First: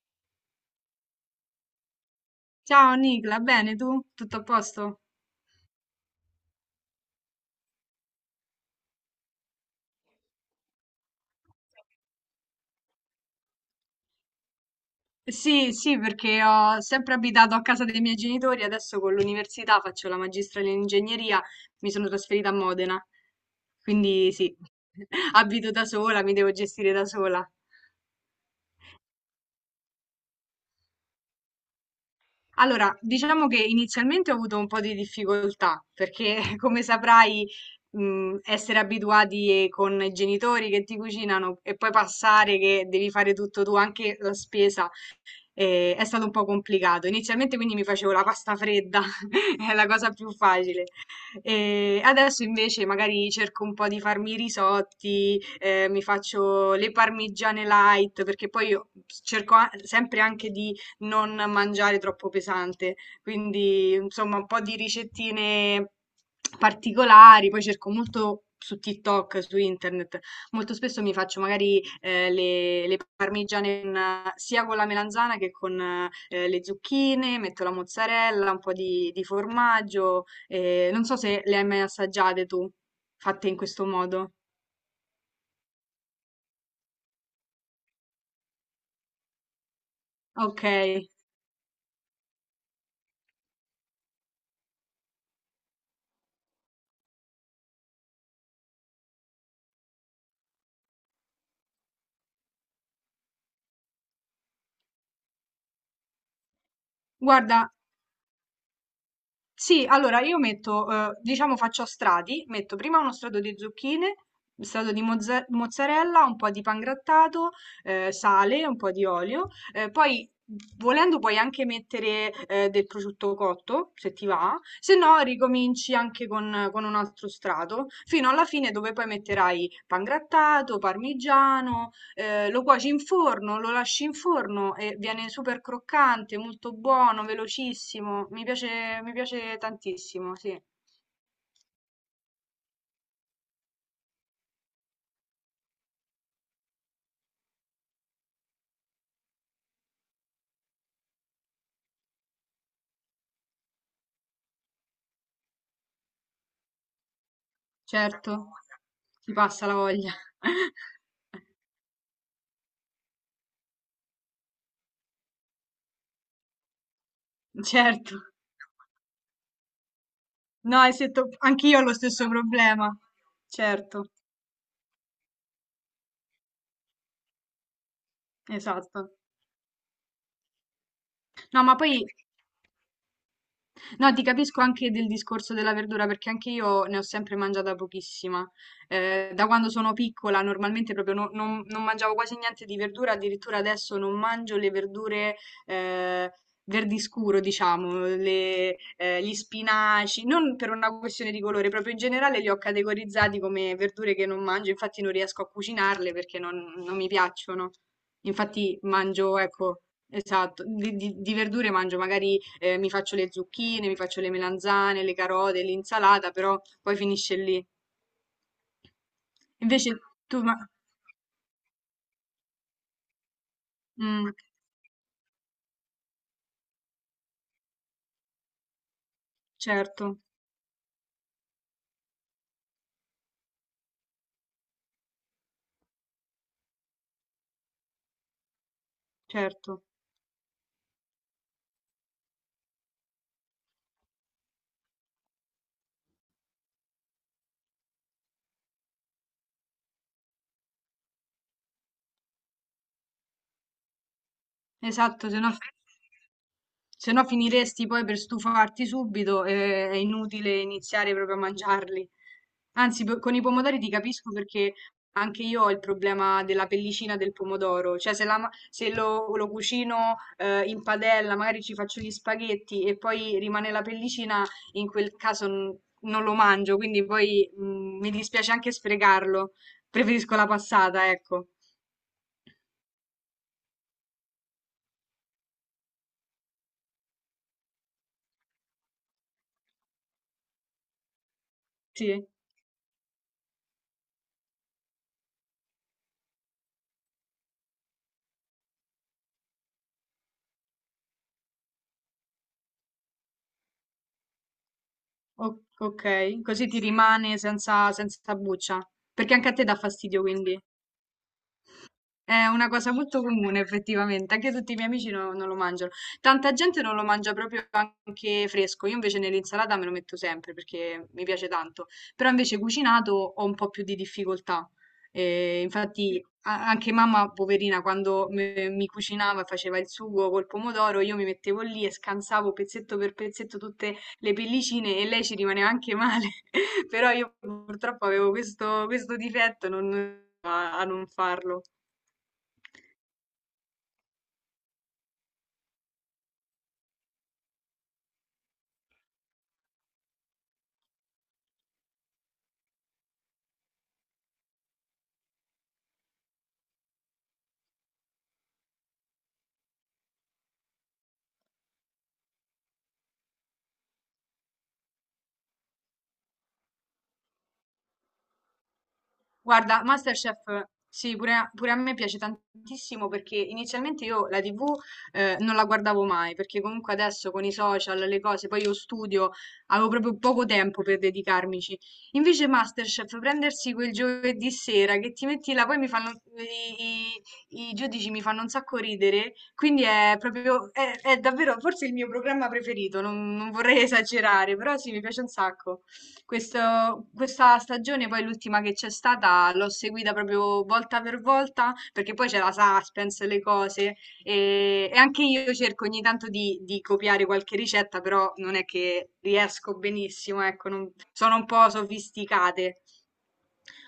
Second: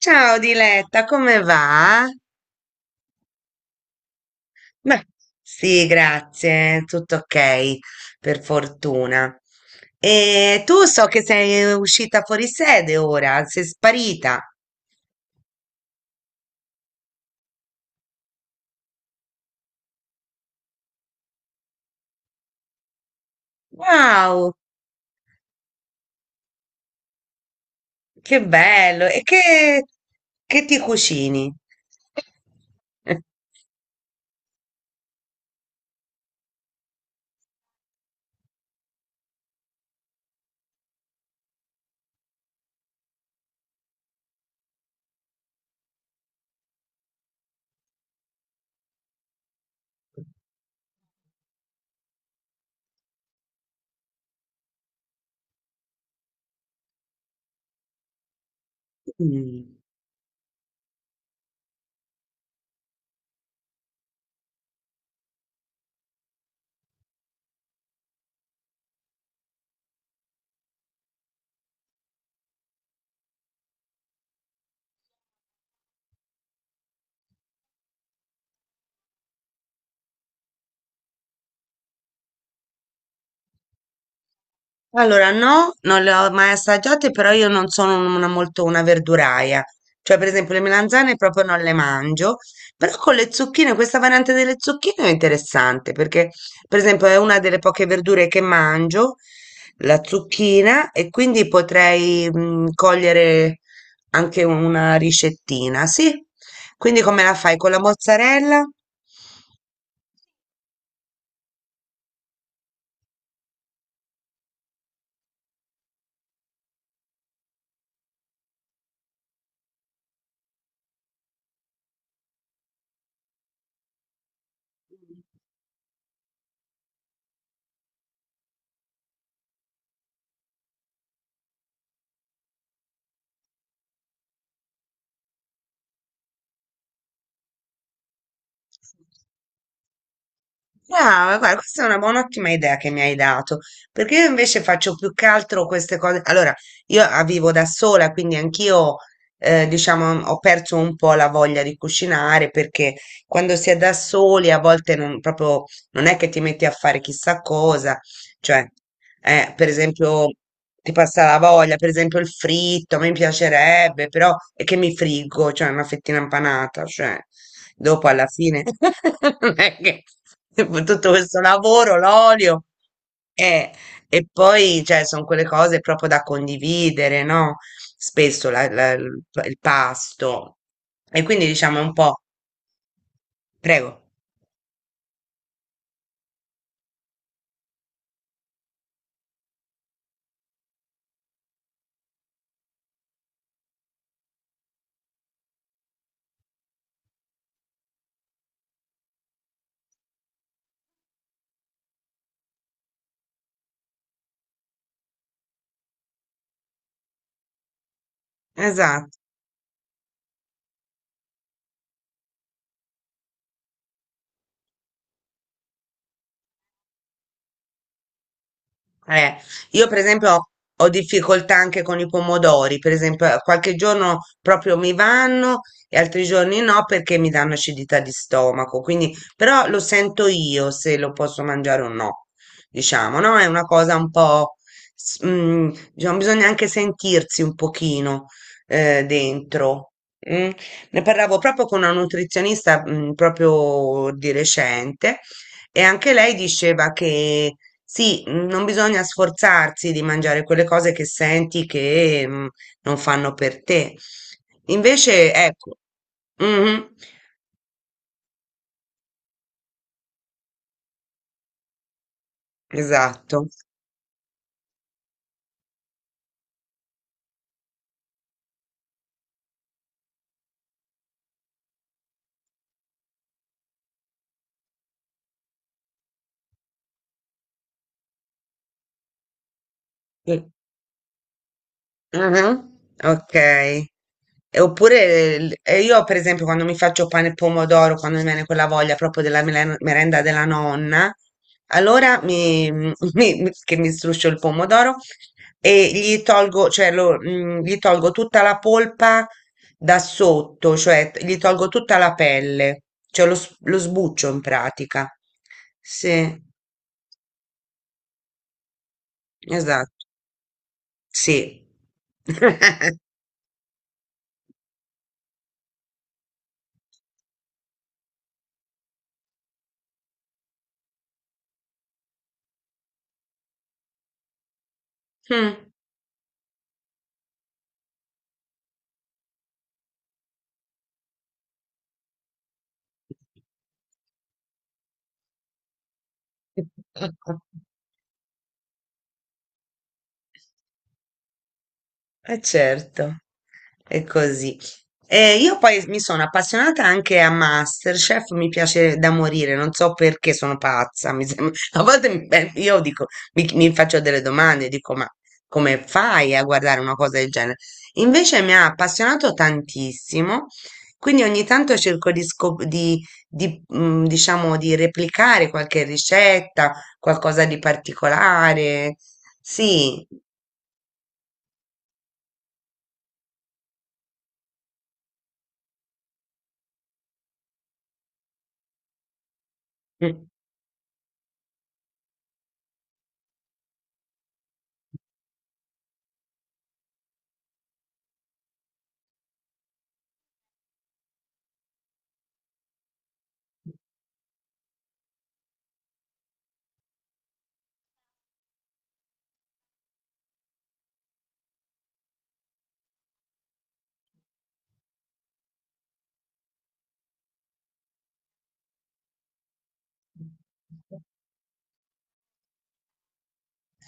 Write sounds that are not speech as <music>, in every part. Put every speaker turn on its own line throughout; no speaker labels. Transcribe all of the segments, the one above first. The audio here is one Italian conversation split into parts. Ciao Diletta, come va?
Ciao Nicla, bene tu? Tutto a posto?
Beh, sì, grazie, tutto ok, per fortuna. E tu so che sei uscita fuori sede ora, sei sparita.
Sì, sì, perché ho sempre abitato a casa dei miei genitori, adesso con l'università faccio la magistrale in ingegneria, mi sono trasferita a Modena, quindi
Wow,
sì, <laughs> abito da sola, mi devo gestire da sola.
che bello! Che ti cucini?
Allora,
<laughs>
diciamo che inizialmente ho avuto un po' di difficoltà, perché <laughs> come saprai, essere abituati con i genitori che ti cucinano e poi passare che devi fare tutto tu, anche la spesa. E è stato un po' complicato. Inizialmente quindi mi facevo la pasta fredda, <laughs> è la cosa più facile. E adesso invece magari cerco un po' di farmi i risotti, mi faccio le parmigiane light, perché poi io
Mm.
sempre anche di non mangiare troppo pesante. Quindi, insomma, un po' di ricettine particolari, poi cerco molto su TikTok, su internet. Molto spesso mi faccio magari, le parmigiane con sia con la melanzana che con, le zucchine, metto la mozzarella, un po' di formaggio, non so se le hai mai assaggiate tu, fatte in questo modo.
Allora, no, non le ho mai assaggiate, però io non sono una, molto una verduraia. Cioè, per esempio, le
Okay.
melanzane proprio non le mangio, però con le zucchine, questa variante delle zucchine è interessante perché, per esempio, è una delle poche verdure che mangio, la zucchina, e quindi potrei cogliere anche una ricettina, sì? Quindi come la fai? Con
Guarda,
la mozzarella?
sì, allora io metto, diciamo faccio a strati, metto prima uno strato di zucchine, un strato di mozzarella, un po' di pangrattato, sale, un po' di olio, poi volendo puoi anche mettere del prosciutto cotto, se ti va, se no ricominci anche con un altro strato, fino alla fine dove poi metterai pangrattato, parmigiano. Lo cuoci in forno, lo lasci in forno e viene super croccante, molto buono, velocissimo. Mi piace tantissimo, sì,
Brava, guarda, questa è una buona, ottima idea che mi hai dato, perché io invece faccio più che altro queste cose. Allora, io vivo da sola, quindi anch'io, diciamo, ho perso un po' la voglia di cucinare, perché quando si è da soli a volte non, proprio, non è che ti metti a fare chissà cosa,
certo.
cioè
Ti passa
per
la voglia.
esempio,
<laughs>
ti passa la voglia, per esempio il fritto, a me piacerebbe, però è che mi friggo, cioè una fettina impanata, cioè dopo
Certo.
alla fine <laughs> non è che <laughs>
No,
dopo
e se
tutto
to
questo
anch'io ho lo
lavoro,
stesso
l'olio
problema.
eh,
Certo,
e poi cioè, sono quelle cose proprio da condividere, no? Spesso
esatto.
il pasto e quindi
No, ma
diciamo un
poi
po', prego,
no, ti capisco anche del discorso della verdura perché anche io ne ho sempre mangiata pochissima. Da quando sono piccola normalmente proprio non, non mangiavo quasi niente di verdura, addirittura adesso non mangio le verdure eh, verdi scuro, diciamo, gli spinaci, non per una questione di colore, proprio in generale li ho categorizzati come verdure che non mangio, infatti non riesco a cucinarle perché non mi piacciono. Infatti
esatto.
mangio, ecco. Esatto, di verdure mangio, magari mi faccio le zucchine, mi faccio le melanzane, le carote, l'insalata, però poi finisce lì.
Eh, io
Invece
per
tu,
esempio
ma...
ho difficoltà anche con i pomodori, per esempio qualche giorno
Mm,
proprio mi vanno e altri giorni no perché mi danno acidità di stomaco, quindi però lo
certo,
sento io se lo posso mangiare o no, diciamo, no? È una cosa un po', diciamo, bisogna anche sentirsi un pochino
certo.
dentro. Mm. Ne parlavo proprio con una nutrizionista proprio di recente e anche lei diceva che sì, non bisogna sforzarsi di mangiare quelle cose che senti che non fanno per te.
Esatto,
Invece,
se no,
ecco, mhm,
se no finiresti poi per stufarti subito e è inutile iniziare proprio a mangiarli. Anzi, con i
esatto.
pomodori ti capisco perché anche io ho il problema della pellicina del pomodoro. Cioè, se, se lo, lo cucino in padella, magari ci faccio gli spaghetti e poi rimane la pellicina, in quel caso non lo mangio, quindi poi mi dispiace anche sprecarlo. Preferisco la
Sì.
passata, ecco.
Ah, ok. E oppure e io, per esempio, quando mi faccio pane e pomodoro, quando mi viene quella voglia proprio della merenda della nonna, allora
Sì.
mi, <laughs> che mi struscio il pomodoro e gli tolgo, cioè gli tolgo tutta la polpa da sotto, cioè gli tolgo tutta la pelle, cioè lo, lo sbuccio in pratica.
O-
Sì,
ok, così ti rimane senza, senza buccia. Perché anche a te dà
esatto,
fastidio, quindi.
sì.
È una cosa
<laughs>
molto comune effettivamente, anche tutti i miei amici non lo mangiano. Tanta gente non lo mangia proprio anche fresco, io invece nell'insalata me lo metto sempre perché mi piace tanto, però invece cucinato ho un po' più di difficoltà.
Mm.
Infatti anche mamma, poverina, quando mi cucinava e faceva il sugo col pomodoro, io mi mettevo lì e scansavo pezzetto per pezzetto tutte le pellicine e lei ci rimaneva anche male, <laughs> però io
<laughs>
purtroppo avevo questo, questo difetto a a non farlo.
Eh certo, è così. E io poi mi sono appassionata anche a MasterChef, mi piace da morire, non so perché sono pazza, mi sembra. <laughs> A volte beh, io dico, mi faccio delle domande, dico, ma come fai a guardare una cosa del genere? Invece mi ha appassionato tantissimo, quindi ogni tanto cerco di, di, diciamo, di replicare qualche ricetta, qualcosa di particolare.
Guarda,
Sì,
MasterChef, sì, pure a, pure a me piace tantissimo perché inizialmente io la TV non la guardavo mai, perché comunque adesso con i social, le cose, poi io studio, avevo proprio
mm,
poco tempo per dedicarmici. Invece MasterChef, prendersi quel giovedì sera che ti metti là, poi mi fanno, i, i giudici mi fanno un sacco ridere, quindi è proprio, è davvero forse il mio programma preferito, non vorrei esagerare, però sì, mi piace un sacco. Questa stagione, poi l'ultima che c'è stata, l'ho seguita proprio volta per volta, perché poi c'è la suspense, le cose, e anche io cerco ogni tanto di copiare qualche ricetta, però non è che riesco benissimo, ecco, sono un po' sofisticate.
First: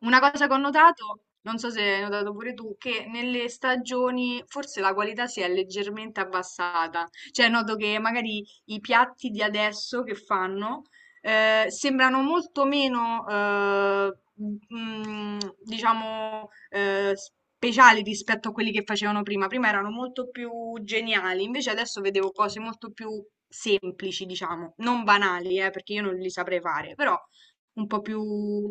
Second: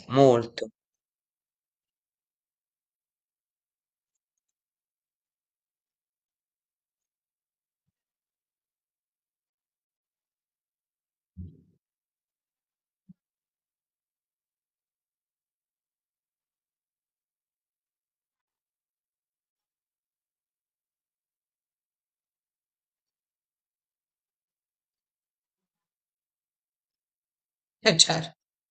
Una cosa che ho
molto.
notato, non so se hai notato pure tu, che nelle stagioni forse la qualità si è leggermente abbassata. Cioè, noto che magari i piatti di adesso che fanno sembrano molto meno, mm, diciamo, speciali rispetto a quelli che facevano prima. Prima erano molto più geniali, invece adesso vedevo cose molto più semplici, diciamo, non banali, perché io non li saprei fare, però un po'
Certo.
più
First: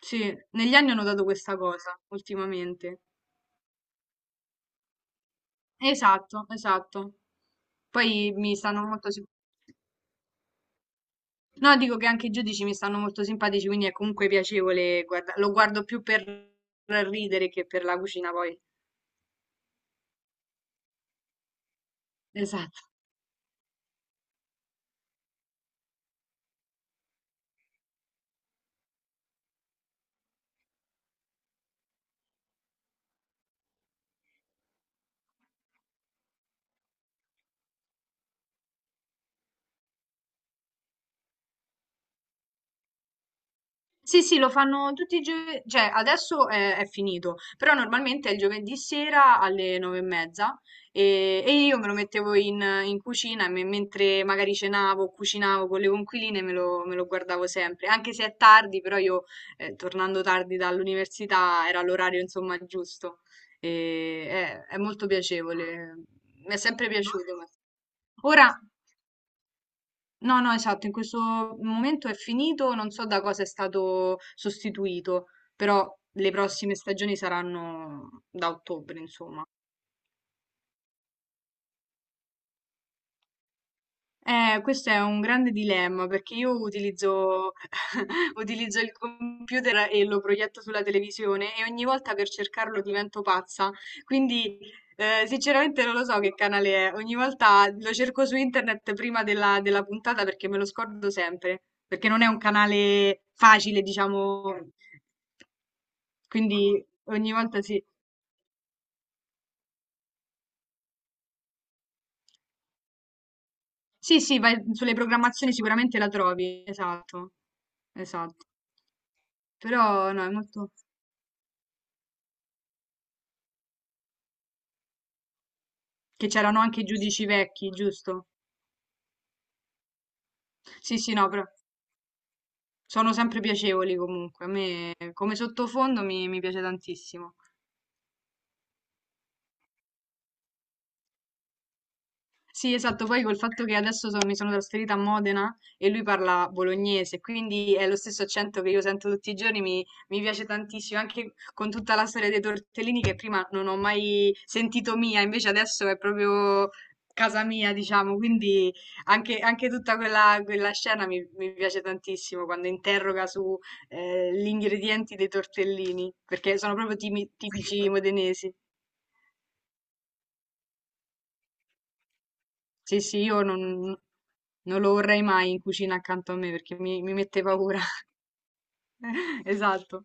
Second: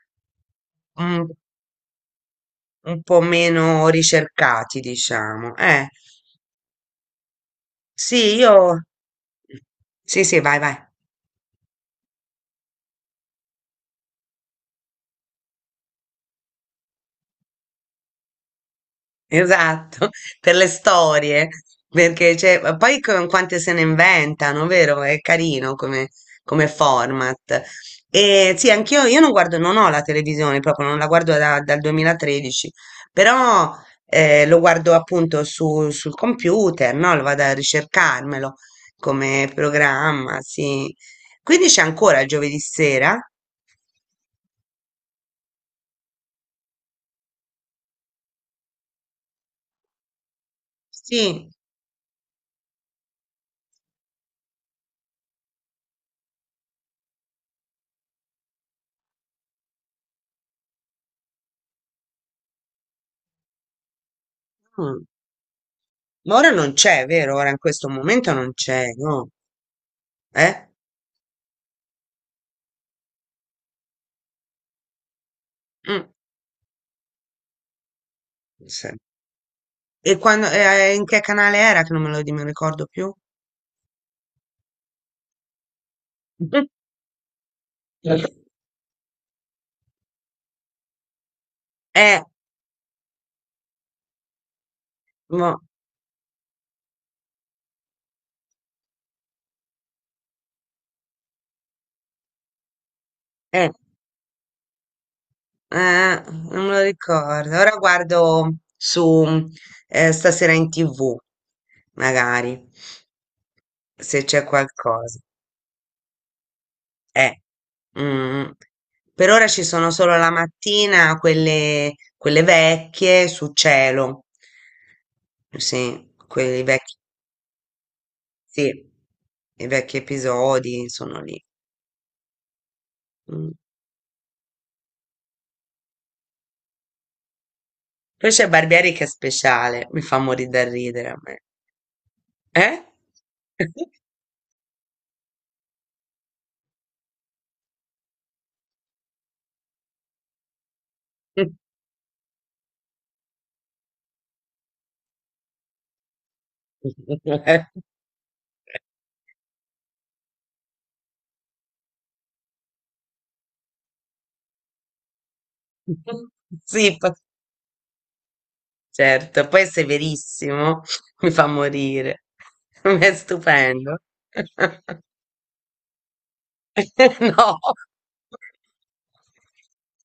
sì, negli anni ho notato
un,
questa cosa ultimamente.
un po' meno ricercati, diciamo.
Esatto, esatto. Poi
Sì,
mi
io...
stanno molto sim
Sì, sì, vai, vai.
no, dico che anche i giudici mi stanno molto simpatici, quindi è comunque piacevole guarda lo guardo più per ridere che per la cucina poi.
Esatto, <laughs> per le storie, perché ma
Esatto.
poi con quante se ne inventano, vero? Come format. E sì, anch'io io non guardo, non ho la televisione proprio, non la guardo dal 2013, però lo guardo appunto sul computer, no? Lo vado a ricercarmelo come programma, sì. Quindi c'è ancora il giovedì sera?
Sì, sì, lo fanno tutti i giovedì, cioè adesso è finito, però normalmente è il giovedì sera alle nove e mezza
Sì.
e io me lo mettevo in, in cucina e mentre magari cenavo, o cucinavo con le conquiline me lo guardavo sempre, anche se è tardi, però io tornando tardi dall'università era l'orario insomma giusto e è
Mm.
molto piacevole,
Ma ora
mi è
non
sempre
c'è, vero?
piaciuto.
Ora in questo momento non
Ora...
c'è, no?
No, no,
Eh?
esatto, in questo momento è finito, non so da cosa è stato sostituito, però
Mh,
le prossime stagioni saranno da
sì.
ottobre, insomma.
E quando e in che canale era che non me lo di me lo ricordo più?
Questo è un grande dilemma perché io
<laughs>
utilizzo, <laughs> utilizzo il computer e lo proietto sulla televisione e ogni volta
Eh,
per cercarlo divento pazza. Quindi,
mo
sinceramente non lo so che canale è. Ogni volta lo cerco su internet prima della, della puntata perché me lo scordo sempre, perché non è un canale
eh,
facile, diciamo.
eh, non me lo
Quindi ogni
ricordo.
volta
Ora
sì.
guardo su, Stasera in TV, magari,
Sì,
se
sì,
c'è
vai sulle
qualcosa.
programmazioni sicuramente la trovi,
Eh,
esatto, esatto.
mh-mh. Per ora ci sono
Però
solo
no,
la
è molto...
mattina quelle vecchie su Cielo. Sì,
Che c'erano
quei
anche i
vecchi
giudici vecchi, giusto?
sì, i vecchi episodi
Sì, sì,
sono
no,
lì.
però sono sempre
Mh.
piacevoli comunque. A me come sottofondo mi, mi piace tantissimo.
Poi c'è Barbieri che è speciale, mi fa morire da ridere a me.
Sì,
Eh?
esatto, poi col fatto che
<laughs>
adesso mi sono trasferita a Modena e lui parla bolognese, quindi è lo stesso accento che io sento tutti i giorni, mi piace tantissimo, anche con tutta la storia dei tortellini che prima non ho mai sentito mia, invece adesso è proprio casa mia, diciamo, quindi anche, anche tutta quella, quella scena mi, mi piace tantissimo quando interroga su gli ingredienti dei tortellini, perché sono
Sì,
proprio tipici <laughs> modenesi.
certo, poi è severissimo, mi fa morire. <laughs>
Sì,
È
sì, io non,
stupendo.
non lo
<laughs>
vorrei mai in cucina accanto a me perché mi mette
No.
paura. <laughs> Esatto.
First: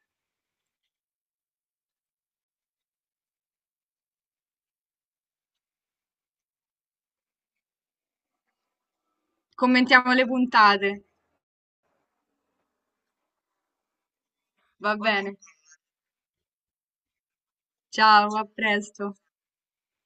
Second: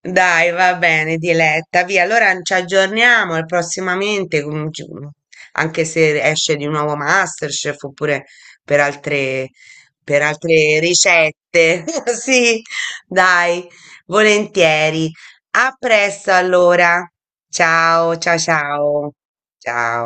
Dai, va bene, Diletta, via. Allora ci aggiorniamo e prossimamente, anche se esce di nuovo MasterChef oppure per altre,
Commentiamo
per
le
altre
puntate.
ricette. <laughs> Sì, dai,
Va
volentieri.
bene.
A presto allora. Ciao,
Ciao,
ciao,
a presto.
ciao. Ciao.